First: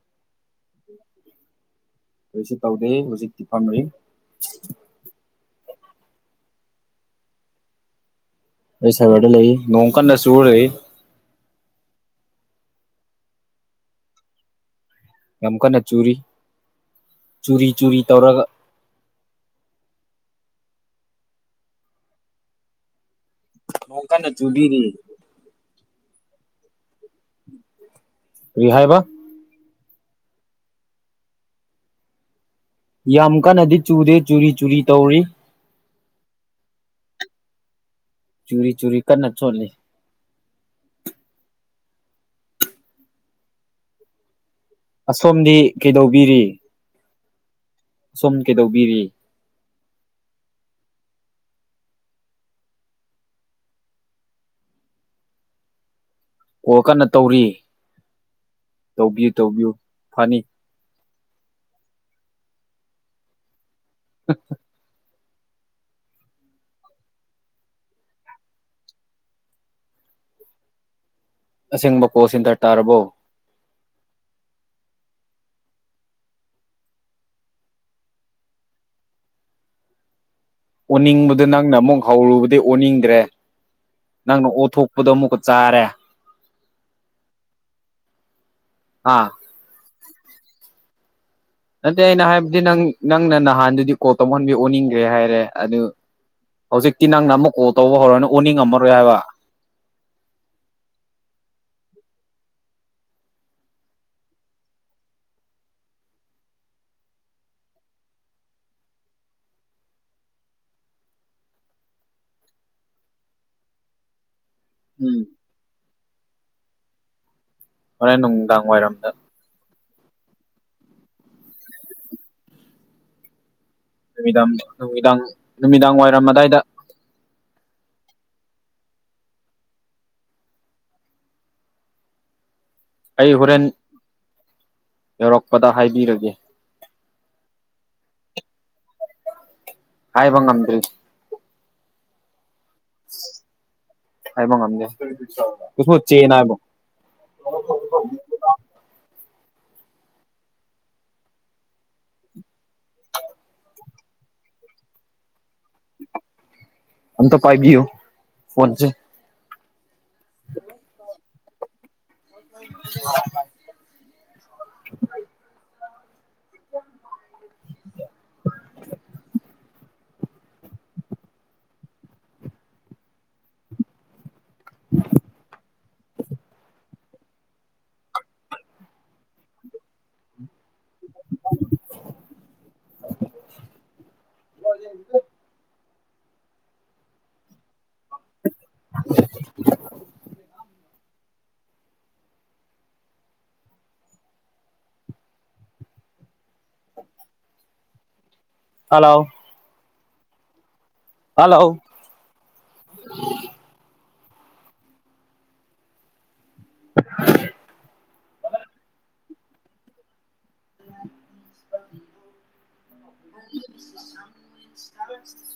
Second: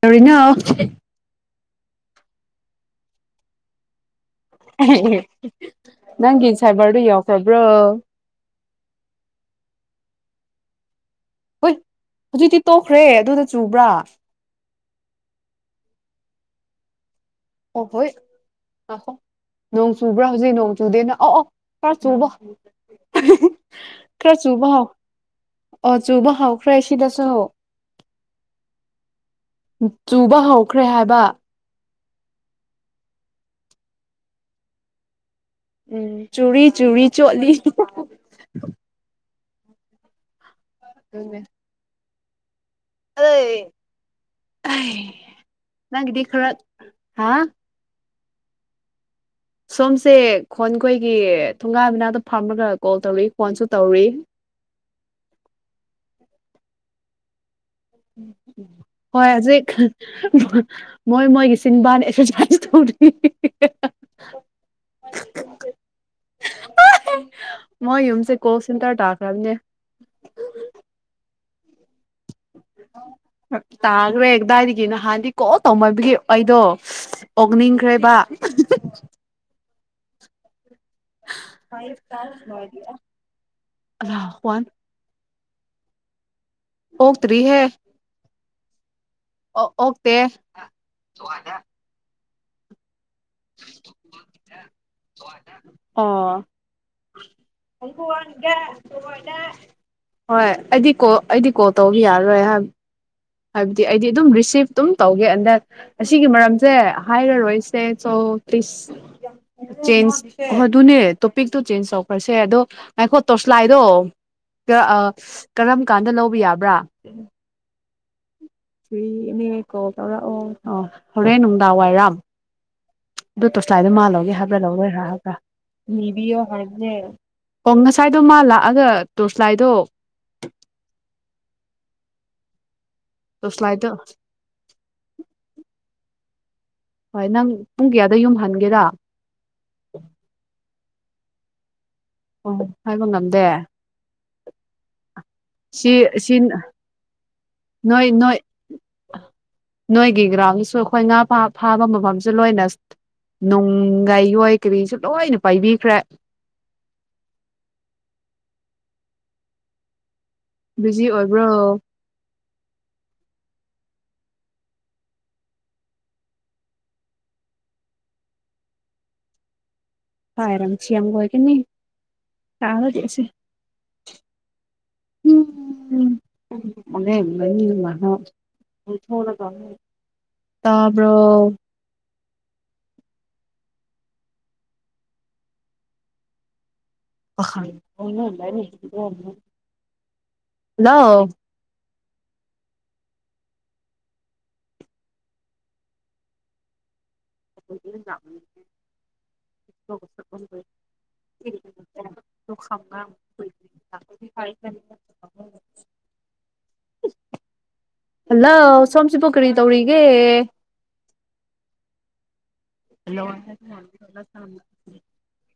ꯇꯧꯔꯤꯅꯣ ꯀꯔꯤꯁꯨ ꯇꯧꯗꯦ ꯍꯧꯖꯤꯛꯇꯤ ꯐꯝꯔꯤ ꯑ ꯍꯦ ꯑꯍꯦ ꯅꯪꯒꯤ ꯁꯥꯏꯕꯔꯗꯨ ꯌꯥꯎꯈ꯭ꯔꯕ꯭ꯔꯣ ꯑꯩ ꯁꯥꯏꯕꯔꯗ ꯂꯩ ꯅꯣꯡ ꯀꯟꯅ ꯆꯨꯔꯩ ꯍꯣꯏ ꯍꯧꯖꯤꯛꯇꯤ ꯇꯣꯛꯈ꯭ꯔꯦ ꯑꯗꯨꯗ ꯆꯨꯕ꯭ꯔꯥ ꯌꯝ ꯀꯟꯅ ꯆꯨꯔꯤ ꯆꯨꯔꯤ ꯑꯣꯏ ꯆꯨꯔꯤ ꯍꯣꯏ ꯇꯧꯔꯒ ꯉꯥꯏꯈꯣ ꯅꯣꯡ ꯆꯨ ꯍꯧꯖꯤꯛ ꯅꯣꯡ ꯆꯨꯗꯦꯅ ꯑꯥ ꯑꯣ ꯈꯔ ꯆꯨꯕ ꯅꯣꯡ ꯀꯟꯅ ꯈꯔ ꯆꯨꯕ ꯆꯨꯕꯤꯔꯤ ꯍꯧ ꯑꯣ ꯆꯨꯕ ꯍꯧꯈ꯭ꯔꯦ ꯁꯤꯗꯁꯨ ꯀ꯭ꯔꯤꯍꯥꯏꯕ ꯆꯨꯕ ꯍꯧꯈ꯭ꯔꯦ ꯍꯥꯏꯕ ꯌꯥꯝ ꯀꯟꯅꯗꯤ ꯆꯨꯗꯦ ꯆꯨꯔꯤ ꯆꯨꯔꯤ ꯇꯧꯔꯤ ꯎꯝ ꯆꯨꯔꯤ ꯆꯨꯔꯤ ꯆꯣꯠꯂꯤ ꯆꯨꯔꯤ ꯆꯨꯔꯤ ꯀꯟꯅ ꯆꯣꯠꯂꯤ ꯗꯨꯅꯦ ꯑꯗꯦ ꯑꯁꯣꯝꯗꯤ ꯀꯩꯗꯧꯕꯤꯔꯤ ꯍꯥꯥ ꯁꯣꯝ ꯀꯩꯗꯧꯕꯤꯔꯤ ꯁꯣꯝꯁꯦ ꯈꯣꯟ ꯈꯣꯏꯒꯤ ꯊꯣꯡꯒꯟ ꯃꯅꯥꯛꯇ ꯐꯥꯝꯔꯒ ꯀꯣꯜ ꯇꯧꯔꯤ ꯐꯣꯟꯁꯨ ꯇꯧꯔꯤ ꯑꯣ ꯀꯟꯅ ꯇꯧꯔꯤ ꯍꯣꯏ ꯇꯧꯕꯤꯌꯨ ꯇꯧꯕꯤꯌꯨ ꯍꯧꯖꯤꯛ ꯍꯥ ꯐꯅꯤ ꯍꯥ ꯃꯣꯏ ꯃꯣꯏꯒꯤ ꯁꯤꯟꯕꯥ ꯍꯥꯏ ꯇꯧꯔꯤ ꯍꯤ ꯍꯤ [inaudible] ꯑ [inaudible] [inaudible] ꯑꯍꯥ ꯃꯣꯏ ꯌꯨꯝꯁꯦ ꯀꯣꯜ ꯁꯦꯟꯇꯔ ꯇꯥꯈ꯭ꯔꯝꯅꯦ ꯑꯁꯦꯡꯕ ꯀꯣꯜ ꯁꯦꯟꯇꯔ ꯇꯥꯔꯕꯣ ꯇꯒꯔꯦ ꯀꯗꯥꯏꯗꯤ ꯅꯍꯥꯟꯗꯤ ꯀꯣꯜ ꯇꯧꯃꯟꯕꯒꯤ ꯑꯩꯗꯣ ꯑꯣꯛꯅꯤꯡꯈ꯭ꯔꯦꯕ ꯑꯣꯅꯤꯡꯕꯗꯣ ꯅꯪꯅ ꯑꯃꯨꯛ ꯍꯧꯔꯨꯕꯗꯩ ꯑꯣꯅꯤꯡꯗ꯭ꯔꯦ ꯅꯪꯅ ꯋꯥꯟ ꯑꯣꯠꯊꯣꯛꯄꯗꯣ ꯑꯃꯨꯛꯀ ꯆꯥꯔꯦ ꯑꯣꯛꯇ꯭ꯔꯤ ꯍꯦ ꯑꯥ ꯑꯣ ꯑꯣꯛꯇꯦ ꯅꯠꯇꯦ ꯑꯩꯅ ꯍꯥꯏꯕꯗꯤ ꯅꯪ ꯅꯪꯅ ꯅꯍꯥꯟꯗꯨꯗꯤ ꯀꯣꯜ ꯇꯧꯃꯟꯕꯩ ꯑꯣꯟꯅꯤꯡꯒ꯭ꯔꯦ ꯍꯥꯏꯔꯦ ꯑꯗꯨ ꯑꯣ ꯍꯧꯖꯤꯛꯇꯤ ꯅꯪꯅ ꯑꯃꯨꯛ ꯀꯣꯜ ꯇꯧꯕ ꯍꯧꯔꯅ ꯑꯣꯅꯤꯡꯉꯝꯃꯔꯣꯏ ꯍꯥꯏꯕ ꯍꯣꯏ ꯑꯩꯗꯤ ꯀꯣꯜ ꯑꯩꯗꯤ ꯀꯣꯜ ꯇꯧꯕ ꯌꯥꯔꯔꯣꯏ ꯍꯥꯏꯕ ꯍꯥꯏꯕꯗꯤ ꯑꯩꯗꯤ ꯑꯗꯨꯝ ꯔꯤꯁꯤꯞ ꯑꯗꯨꯝ ꯇꯧꯒꯦ ꯑꯦꯟ ꯗꯦꯟ ꯑꯁꯤꯒꯤ ꯃꯔꯝꯁꯦ ꯍꯥꯏꯔꯔꯣꯏꯁꯦ ꯁꯣ [unintelligible] ꯆꯦꯟꯖ ꯑꯗꯨꯅꯦ ꯇꯣꯄꯤꯛꯇꯣ ꯆꯦꯟꯖ ꯇꯧꯈ꯭ꯔꯁꯦ ꯑꯗꯣ ꯉꯥꯏꯈꯣ ꯇꯣꯔꯁꯂꯥꯏꯗꯣ ꯒꯥ ꯑꯥ ꯎꯝ ꯀꯔꯝ ꯀꯥꯟꯗ ꯂꯧꯕ ꯌꯥꯕ꯭ꯔꯥ ꯍꯣꯔꯦꯟ ꯅꯨꯡ ꯔꯤꯅꯦ ꯀꯣꯜ ꯇꯧꯔꯛꯑꯣ ꯑꯥ ꯍꯣꯔꯦꯟ ꯅꯨꯡꯗꯥꯡ ꯋꯥꯏꯔꯝ ꯇꯣꯔꯁꯂꯥꯏꯗꯣ ꯃꯥꯅ ꯂꯧꯒꯦ ꯅꯨꯃꯤꯗꯥꯡ ꯍꯥꯏꯕ꯭ꯔ ꯂꯧꯔꯣꯏ ꯅꯨꯃꯤꯗꯥꯡ ꯍꯥꯏꯕ꯭ꯔꯥ ꯅꯨꯃꯤꯗꯥꯡ ꯋꯥꯏꯔꯝ ꯅꯤꯕꯤꯌꯣ ꯑꯗꯥꯏꯗ ꯍꯥꯏꯕꯅꯦ ꯑꯣ ꯉꯁꯥꯏꯗꯣ ꯃꯥ ꯂꯥꯛꯑꯒ ꯇꯣꯔꯁꯂꯥꯏꯗꯣ ꯑꯩ ꯍꯣꯔꯦꯟ ꯌꯧꯔꯛꯄꯗ ꯍꯥꯏꯕꯤꯔꯒꯦ ꯍꯣꯏ ꯅꯪ ꯄꯨꯡ ꯀꯌꯥꯗ ꯌꯨꯝꯍꯟꯒꯦꯔꯥ ꯍꯥꯏꯕ ꯉꯝꯗ꯭ꯔꯤ ꯑꯣ ꯍꯥꯏꯕ ꯉꯝꯗꯦ ꯍꯥꯏꯕ ꯉꯝꯗꯦ ꯁꯤ ꯀꯁꯨ ꯆꯦꯟ ꯁꯤ ꯍꯥꯏꯕꯣ ꯅꯣꯏ ꯅꯣꯏ ꯅꯣꯏꯒꯤ ꯒ꯭ꯔꯥꯎꯟꯁꯨ ꯑꯩꯈꯣꯏ ꯉꯥ ꯐꯥꯕ ꯃꯐꯝꯁꯨ ꯂꯣꯏꯅ ꯅꯣꯡꯒꯥꯏ ꯍꯣꯏ ꯀꯔꯤꯁꯨ ꯂꯣꯏꯅ ꯄꯥꯏꯕꯤꯈ꯭ꯔꯦ ꯑꯝꯇ ꯄꯥꯏꯕꯤꯌꯨ ꯐꯣꯟꯁꯦ ꯕꯤꯖꯤ ꯑꯣꯏꯕ꯭ꯔꯣ [unintelligible] [unintelligible] [unintelligible] ꯇꯥꯕꯔꯣ [unintelligible] ꯄꯈꯥꯪ ꯍꯜꯂꯣ [inaudible] [unintelligible] [unintelligible] [unintelligible] ꯍꯜꯂꯣ ꯍꯜꯂꯣ ꯍꯜꯂꯣ ꯁꯣꯝꯁꯤꯄꯣ ꯀꯔꯤ ꯇꯧꯔꯤꯒꯦ [unintelligible] [unintelligible]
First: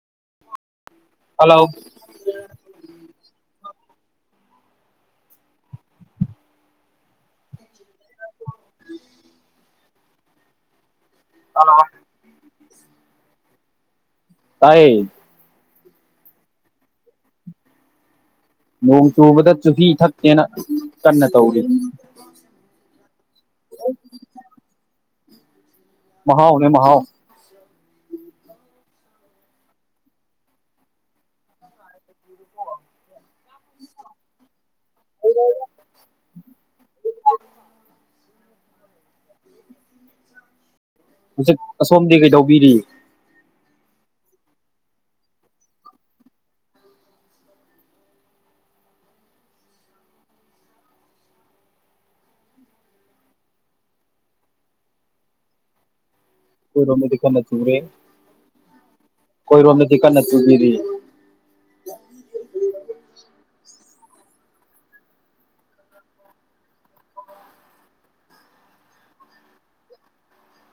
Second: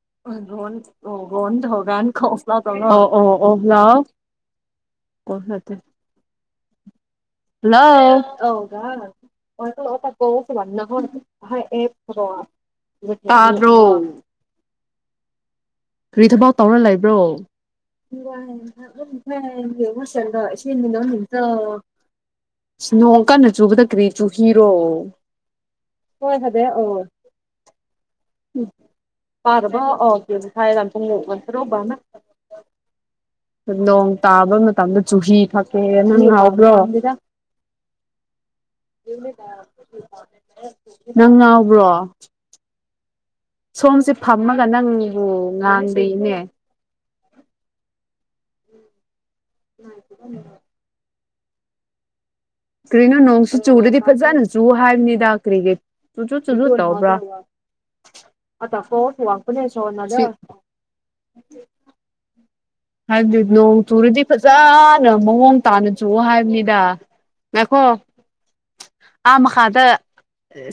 [unintelligible] ꯍꯜꯂꯣ ꯍꯜꯂꯣ ꯀꯣꯟ ꯆꯠꯇꯦ [unintelligible] ꯇꯥꯕꯔꯣ ꯇꯥꯏꯌꯦ ꯀꯔꯤ ꯊꯕꯛ ꯇꯧꯔ ꯂꯩꯕ꯭ꯔꯣ ꯅꯣꯡ ꯆꯨꯕꯗ ꯆꯨꯍꯤ ꯊꯛꯀꯦꯅ ꯀꯟꯅ ꯇꯧꯔꯤ [unintelligible] ꯅꯣꯡ ꯀꯟꯅ ꯆꯨꯕꯗ ꯀꯔꯤ ꯆꯨ ꯍꯤꯔꯣ ꯍꯣꯏ ꯐꯗꯤ ꯃꯍꯥꯎꯅꯦ ꯃꯍꯥꯎ ꯑꯣ ꯎꯝ ꯄꯔꯕꯣ ꯑꯣ ꯊꯥꯏꯗ [unintelligible] ꯅꯣꯡ ꯇꯥꯕ ꯇꯝꯅ ꯆꯨꯍꯤ ꯊꯛꯀꯦ ꯅꯪ ꯉꯥꯎꯕ꯭ꯔꯣ ꯅꯪ ꯍꯧꯖꯤꯛ ꯉꯥꯎꯕ꯭ꯔꯣ ꯑꯁꯣꯝꯗꯤ ꯀꯩꯗꯧꯕꯤꯔꯤ ꯁꯣꯝꯁꯦ ꯐꯝꯃꯒ ꯅꯪꯕꯨ ꯉꯥꯡꯗꯦꯅꯦ [unintelligible] ꯀ꯭ꯔꯤꯅꯣ ꯅꯣꯡꯁꯨ ꯆꯨꯨꯔꯗꯤ ꯐꯖꯅ ꯆꯨ ꯍꯥꯏꯕꯅꯤꯗ ꯀꯔꯤꯒꯤ ꯆꯨꯖꯨ ꯆꯨꯖꯨ ꯇꯧꯕ꯭ꯔꯥ ꯑꯩꯈꯣꯏꯔꯣꯝꯗꯗꯤ ꯀꯟꯅ ꯆꯨꯔꯦ ꯑ ꯇ ꯐꯣ ꯊ ꯋꯥꯄꯅꯦ ꯁꯣ ꯑꯩꯈꯣꯏꯔꯣꯝꯗꯗꯤ ꯀꯟꯅ ꯅꯖꯔ [inaudible] ꯆꯨꯕꯤꯔꯤ [unintelligible] ꯍꯥꯏꯕꯗꯤ ꯅꯣꯡ ꯆꯨꯔꯗꯤ ꯐꯖꯅ ꯃꯑꯣꯡ ꯇꯥꯅ ꯆꯨꯑꯣ ꯍꯥꯏꯕꯅꯤꯗ ꯉꯥꯢꯈꯣ ꯑꯥ ꯃꯈꯥꯗ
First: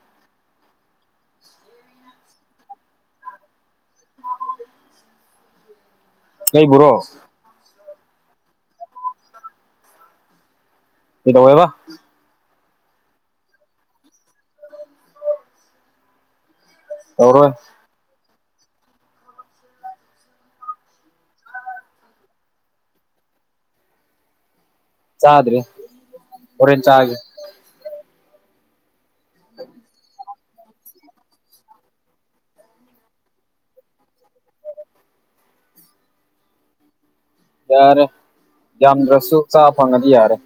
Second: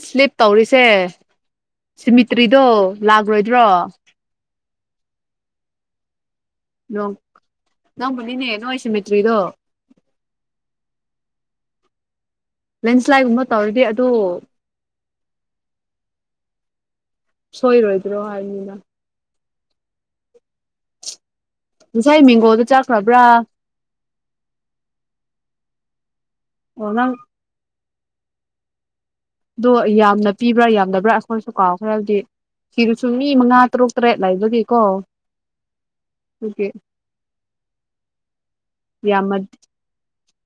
ꯁ꯭ꯂꯤꯞ ꯇꯧꯔꯤꯁꯦ ꯁꯤꯃꯤꯇ꯭ꯔꯤꯗꯣ ꯂꯥꯛꯂꯣꯏꯗ꯭ꯔꯣ ꯑꯩꯕꯨꯔꯣ ꯅꯣꯡ ꯅꯪꯕꯨꯅꯤꯅꯦ ꯅꯣꯢ ꯁꯤꯃꯤꯇ꯭ꯔꯤꯗꯣ ꯀꯩꯇꯧꯋꯦꯕ ꯂꯦꯟꯁ꯭ꯂꯥꯏꯠꯒꯨꯝꯕ ꯇꯧꯔꯗꯤ ꯑꯗꯨ ꯇꯧꯔꯣꯏ ꯁꯣꯏꯔꯣꯏꯗ꯭ꯔꯣ ꯍꯥꯏꯕꯅꯤꯗ ꯉꯁꯥꯏ ꯃꯦꯡꯒꯣꯗꯨ ꯆꯥꯈ꯭ꯔꯕ꯭ꯔ ꯆꯥꯗ꯭ꯔꯤ ꯍꯣꯔꯦꯟ ꯑꯣ ꯆꯥꯒꯦ ꯅꯪꯗꯣ ꯑꯗꯣ ꯌꯥꯝꯅ ꯄꯤꯕ꯭ꯔ ꯌꯥꯝꯗꯕ꯭ꯔ ꯑꯩꯈꯣꯏꯁꯨ ꯀꯥꯎꯈ꯭ꯔꯦ ꯑꯗꯨꯗꯤ ꯁꯤꯗꯁꯨ ꯃꯤ ꯃꯉꯥ ꯇꯔꯨꯛ ꯇꯔꯦꯠ ꯂꯕꯒꯤꯀꯣ ꯑꯗꯨꯒꯤ ꯌꯥꯔꯦ ꯌꯥꯝꯗ꯭ꯔꯁꯨ ꯆꯥ ꯐꯪꯉꯗꯤ ꯌꯥꯔꯦ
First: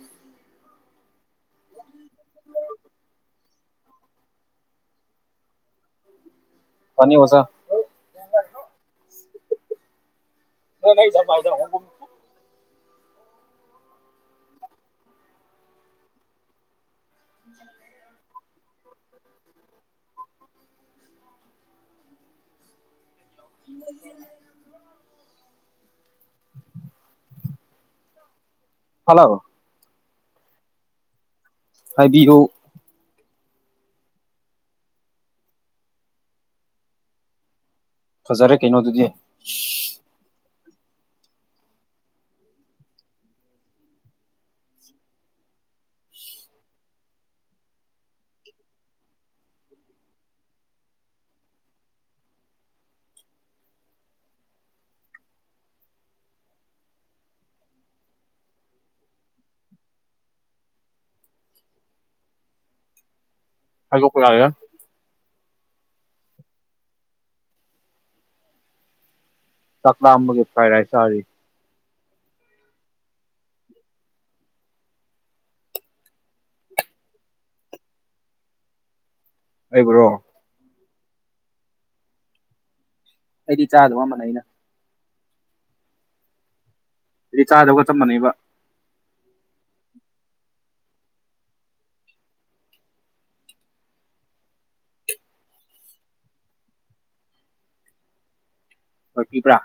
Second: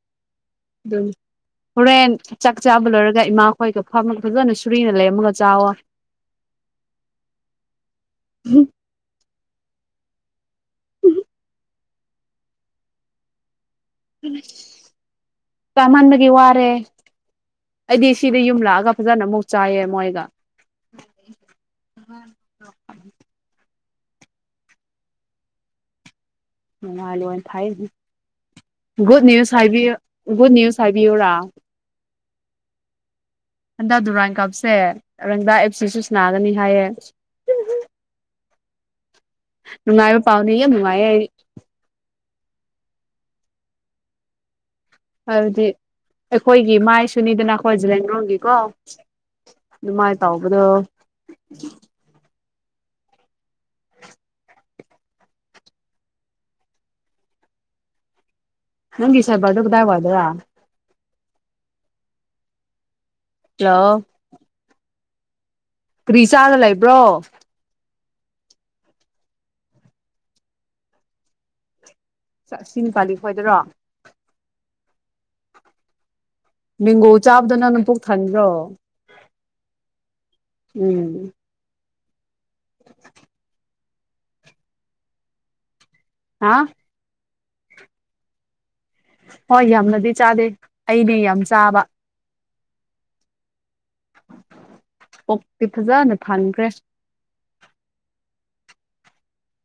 ꯑꯗꯨꯝ ꯍꯣꯔꯦꯟ ꯆꯥꯛ ꯆꯥꯕ ꯂꯣꯏꯔꯒ ꯏꯃꯥꯈꯣꯏꯒ ꯐꯝꯃ ꯐꯖꯅ ꯁꯨꯔꯤꯅ ꯂꯩꯝꯃꯒ ꯆꯥꯋꯣ ꯐꯅꯤ ꯑꯣꯖꯥ [unintelligible] ꯆꯃꯟꯕꯒꯤ ꯋꯥꯔꯦ ꯑꯩꯗꯤ ꯁꯤꯗ ꯌꯨꯝ ꯂꯥꯛꯑꯒ ꯐꯖꯅ ꯑꯃꯨꯛ ꯆꯥꯏꯌꯦ ꯃꯣꯏꯒ [inaudible] [unintelligible] ꯒꯨꯗ ꯍꯜꯂꯣ ꯅꯌꯨꯁ ꯍꯥꯏꯕꯤꯌꯨ ꯒꯨꯗ ꯅ꯭ꯌꯨꯁ ꯍꯥꯏꯕꯤꯌꯨꯔꯥ ꯍꯥꯏꯕꯤꯔꯨ ꯍꯟꯗꯛ ꯗꯨꯔꯥꯟ ꯀꯞꯁꯦ ꯔꯪꯗꯥ ꯑꯦꯞ ꯁꯤ ꯁꯨ ꯁꯅꯥꯒꯅꯤ ꯍꯥꯏꯌꯦ ꯐꯖꯔꯦ ꯀꯩꯅꯣꯗꯨꯗꯤ ꯅꯨꯡꯉꯥꯏꯕ ꯄꯥꯎꯅꯤ ꯌꯥꯝ ꯅꯨꯡꯉꯥꯏꯌꯦ ꯑꯩ ꯑꯗꯨꯗꯤ ꯑꯩꯈꯣꯏꯒꯤ ꯃꯥꯏꯁꯨꯅꯤꯗꯅ ꯑꯈꯣꯏꯒꯤ ꯖꯂꯦꯡꯔꯣꯡꯒꯤꯀꯣ ꯗꯨꯃꯥꯏ ꯇꯧꯕꯗꯣ [inaudible] ꯅꯪꯒꯤ ꯁꯥꯢꯕꯔꯗꯣ ꯀꯗꯥꯏꯋꯥꯢꯗꯔꯥ ꯍꯜꯂꯣ ꯍꯥꯏꯗꯣꯛꯄ ꯂꯥꯏꯔ ꯀ꯭ꯔꯤꯆꯥꯥꯔ ꯂꯩꯕ꯭ꯔꯣ ꯆꯥꯛ ꯂꯥꯝꯕꯒꯤ ꯐ꯭ꯔꯥꯏ ꯔꯥꯢꯁ ꯆꯥꯔꯤ ꯆꯥꯛ ꯁꯤꯡꯄꯥꯥꯂꯤ ꯈꯣꯏꯗꯔꯣ ꯕꯤꯡꯒꯣ ꯆꯥꯕꯗꯨ ꯅꯪꯅ ꯄꯨꯛ ꯊꯟꯕ꯭ꯔꯣ ꯑꯩꯕꯨꯔꯣ ꯎꯝ ꯑꯩꯗꯤ ꯆꯥꯗꯕ ꯃꯅꯩꯗ ꯍꯥꯥ ꯗꯨꯗꯤ ꯆꯥꯗꯕꯒ ꯆꯞ ꯃꯅꯩꯕ ꯍꯣꯏ ꯌꯥꯝꯅꯗꯤ ꯆꯥꯗꯦ ꯑꯩꯅꯦ ꯌꯥꯝ ꯆꯥꯕ ꯄꯨꯛꯇꯤ ꯐꯖꯅ ꯊꯟꯈ꯭ꯔꯦ ꯑꯣꯏꯄꯤꯕ꯭ꯔ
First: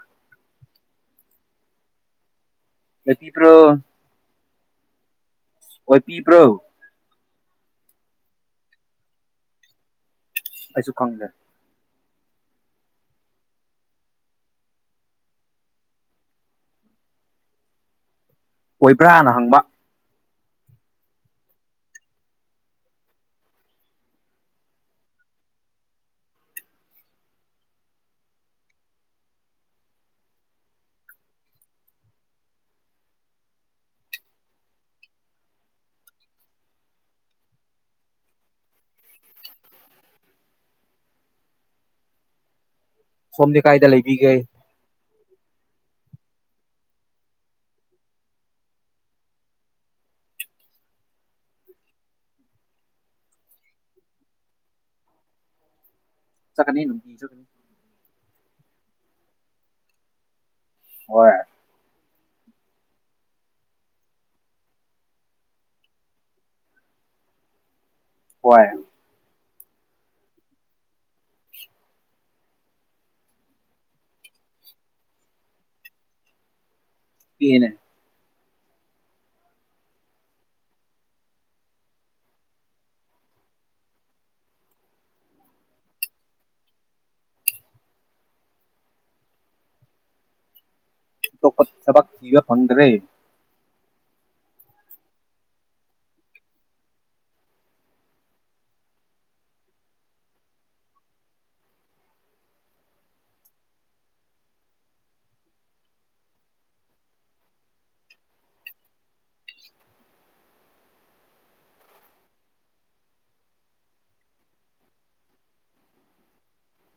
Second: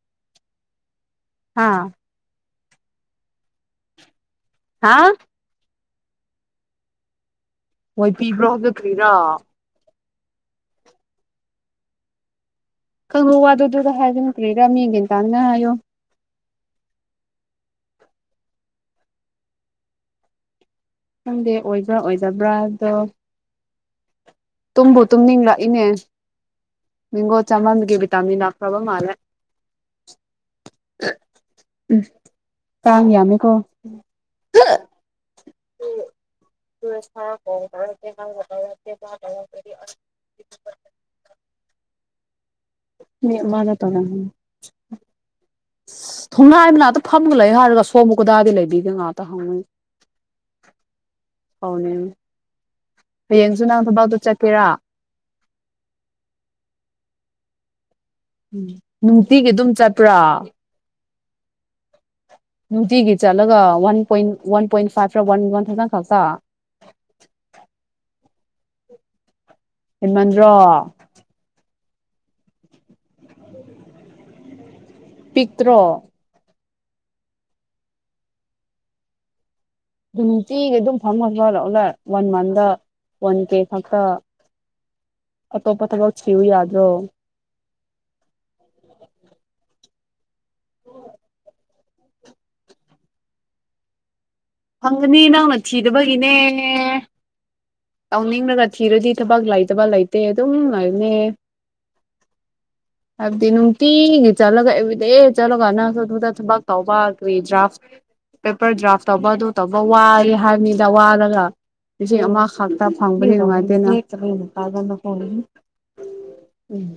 ꯍꯥꯥ ꯇꯄꯤꯄ꯭ꯔꯣ ꯍꯥꯥ ꯑꯣꯏꯄꯤꯕ꯭ꯔꯣ ꯑꯣꯏꯄꯤꯕ꯭ꯔꯣꯗꯣ ꯀ꯭ꯔꯤꯔꯥ ꯑꯩꯁꯨ ꯈꯪꯗꯦ ꯈꯪꯉꯣ ꯋꯥꯗꯨꯗꯨ ꯍꯥꯏꯕ ꯅꯠꯇꯦ ꯀ꯭ꯔꯤꯔ ꯃꯤ ꯃꯦꯟ ꯇꯅꯤꯡꯉꯥꯏ ꯍꯥꯏꯌꯣ ꯑꯣꯏꯕ꯭ꯔꯥꯅ ꯍꯪꯕ ꯈꯪꯗꯦ ꯑꯣꯏꯕ꯭ꯔꯥ ꯑꯣꯏꯗꯕ꯭ꯔꯥ ꯑꯗꯣ ꯇꯨꯝꯕꯨ ꯇꯨꯝꯅꯤꯡꯔꯛꯏꯅꯦ ꯕꯤꯡꯒꯣ ꯆꯃꯟꯕꯒꯤ ꯕꯤꯇꯃꯤꯟ ꯂꯥꯈ꯭ꯔꯕ ꯃꯥꯜꯂꯦ [inaudible] ꯀꯥꯡ ꯌꯥꯃꯦꯀꯣ [inaudible] [inaudible] [unintelligible] [inaudible] ꯃꯤ ꯁꯣꯝꯗꯤ ꯃꯥꯅ ꯀꯥꯏꯗ ꯇꯔ ꯂꯩꯕꯤꯒꯦ [unintelligible] ꯊꯣꯡꯉꯥꯟ ꯃꯅꯥꯛꯇ ꯐꯝꯃꯒ ꯂꯩꯌꯨ ꯍꯥꯏꯔꯒ ꯁꯣꯝꯕꯨ ꯀꯗꯥꯏꯗ ꯂꯩꯕꯤꯒꯦ ꯉꯥꯛꯇ ꯍꯪꯡꯉꯨ ꯍꯧꯅꯦ [unintelligible] ꯍꯌꯦꯡꯖꯨ ꯅꯪ ꯊꯕꯥꯛꯇꯣ ꯆꯠꯀꯦꯔ ꯆꯠꯀꯅꯤ ꯅꯨꯡꯇꯤ ꯎꯝ ꯅꯨꯡꯇꯤꯒꯤ ꯑꯗꯨꯝ ꯆꯠꯄ꯭ꯔꯥ ꯍꯣꯏ ꯅꯨꯡꯇꯤꯒꯤ ꯆꯠꯂꯒ one point one point five one one ꯈꯛꯇꯪ ꯈꯛꯇ ꯍꯣꯏ ꯍꯦꯟꯃꯟꯗ꯭ꯔꯣ ꯄꯤꯛꯇ꯭ꯔꯣ ꯄꯤꯛꯑꯦꯅꯦ ꯗꯨ ꯅꯨꯡꯇꯤꯒꯤ ꯑꯗꯨꯝ ꯐꯝꯒ ꯐ [inaudible] ꯂꯥꯛꯔꯦ ꯋꯥꯟ ꯃꯟꯇ ꯋꯥꯟ ꯀꯦ ꯈꯛꯇ ꯑꯇꯣꯞꯄ ꯊꯕꯛ ꯊꯤꯌꯨ ꯌꯥꯗ꯭ꯔꯣ ꯑꯇꯣꯞꯄ ꯊꯕꯛ ꯊꯤꯕ ꯐꯪꯗ꯭ꯔꯦ ꯐꯪꯒꯅꯤ ꯅꯪꯅ ꯊꯤꯗꯕꯒꯤꯅꯦ ꯇꯥꯎꯅꯤꯡꯂꯒ ꯊꯤꯔꯗꯤ ꯊꯕꯛ ꯂꯩꯇꯕ ꯂꯩꯇꯦ ꯑꯗꯨꯝ ꯂꯩꯕꯅꯦ [inaudible] ꯍꯥꯏꯕꯗꯤ ꯅꯨꯡꯇꯤꯒꯤ ꯆꯠꯂꯒ ꯑꯦꯕ꯭ꯔꯤꯗꯦ ꯆꯠꯂꯒ ꯅꯪꯁꯨ ꯗꯨꯗ ꯊꯕꯛ ꯇꯧꯕ ꯀ꯭ꯔꯤꯗ꯭ꯔꯥꯐ ꯄꯦꯄꯔ ꯗ꯭ꯔꯥꯐ ꯇꯧꯕ ꯑꯗꯨ ꯇꯧꯕ ꯋꯥꯌꯦ ꯍꯥꯏꯕꯅꯤꯗ ꯋꯥꯔꯒ ꯂꯤꯁꯤꯡ ꯑꯃ ꯈꯥꯛꯇ ꯐꯪꯕꯗꯤ ꯅꯨꯡꯉꯥꯏꯇꯦꯅ [unintelligible] ꯎꯝ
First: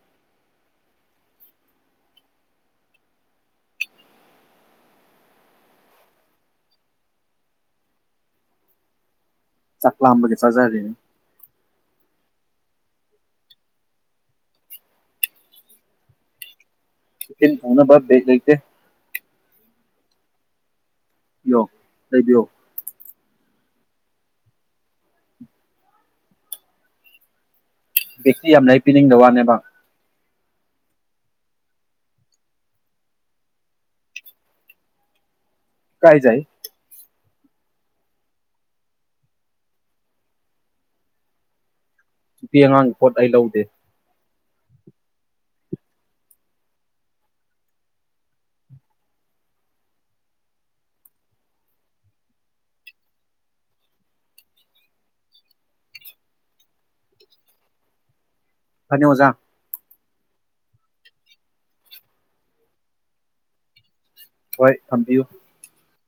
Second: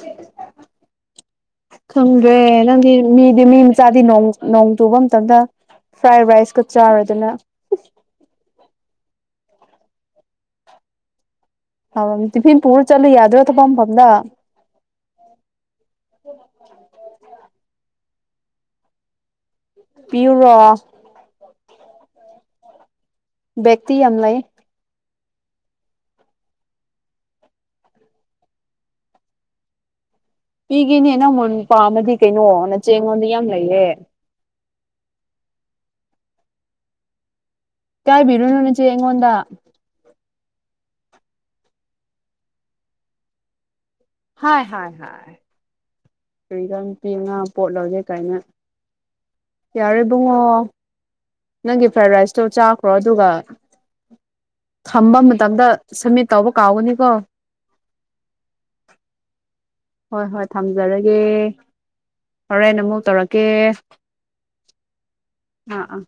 [inaudible] ꯈꯪꯗ꯭ꯔꯦ ꯅꯪꯗꯤ ꯃꯤꯗꯤ ꯃꯤ ꯃꯆꯥꯗꯤ ꯅꯣꯡ ꯅꯣꯡ ꯆꯨꯕ ꯃꯇꯝꯗ ꯐ꯭ꯔꯥꯏ ꯔꯥꯏꯁꯀ ꯆꯥꯔꯗꯅ ꯆꯥꯛ ꯂꯥꯝꯕꯒꯤ ꯆꯥꯖꯔꯤꯅꯤ ꯇꯧꯔꯝꯅꯤ ꯇꯤꯐꯤꯟ ꯄꯨꯔ ꯆꯠꯂꯨ ꯌꯥꯗ꯭ꯔꯣ ꯊꯕꯛ ꯃꯐꯝꯗ [inaudible] ꯇꯤꯐꯤꯟ [unintelligible] ꯐꯥꯎꯅꯕ ꯕꯤꯠ ꯂꯩꯇꯦ ꯄꯤꯌꯨꯔꯣ ꯄꯤꯌꯣ ꯂꯩꯕꯤꯌꯣ ꯕꯦꯛꯇꯤ ꯌꯥꯝ ꯂꯩ ꯕꯤꯛꯇꯤ ꯌꯥꯝ ꯂꯩ ꯄꯤꯅꯤꯡꯗ ꯋꯥꯅꯦꯕ ꯑꯩꯒꯤꯅꯦ ꯅꯪꯃꯣꯟꯅ ꯄꯝꯃꯗꯤ ꯀꯩꯅꯣ ꯅꯆꯦ ꯑꯩꯉꯣꯟꯗ ꯌꯥꯝ ꯂꯩꯌꯦ ꯀꯥꯏꯖꯩ ꯢꯀꯥꯢꯕꯤꯔꯨꯅꯨ ꯅꯆꯦ ꯑꯩꯉꯣꯟꯗ ꯅꯨꯄꯤ ꯑꯉꯥꯡꯒꯤ ꯄꯣꯠ ꯑꯩ ꯂꯧꯗꯦ ꯍꯥꯢ ꯍꯥꯢ ꯍꯥꯢ ꯀꯔꯤꯔꯥ ꯅꯨꯄꯤ ꯑꯉꯥꯡ ꯄꯣꯠ ꯂꯧꯗꯦ ꯀꯥꯏꯅ ꯌꯥꯔꯦ ꯢꯕꯨꯡꯉꯣ ꯅꯪꯒꯤ ꯐ꯭ꯔꯥꯏꯗ ꯔꯥꯏꯁꯇꯣ ꯆꯥꯈ꯭ꯔꯣ ꯑꯗꯨꯒ ꯊꯝꯕ ꯃꯇꯝꯗ ꯁꯝꯃꯤꯠ ꯇꯧꯕ ꯀꯥꯎꯒꯅꯤꯀꯣ ꯐꯅꯤ ꯑꯣꯖꯥ ꯍꯣꯏ ꯍꯣꯏ ꯊꯝꯖꯔꯒꯦ ꯍꯣꯔꯦꯟ ꯑꯃꯨꯛ ꯇꯧꯔꯛꯀꯦ ꯍꯣꯏ ꯊꯝꯕꯤꯌꯨ ꯑꯥꯑꯥ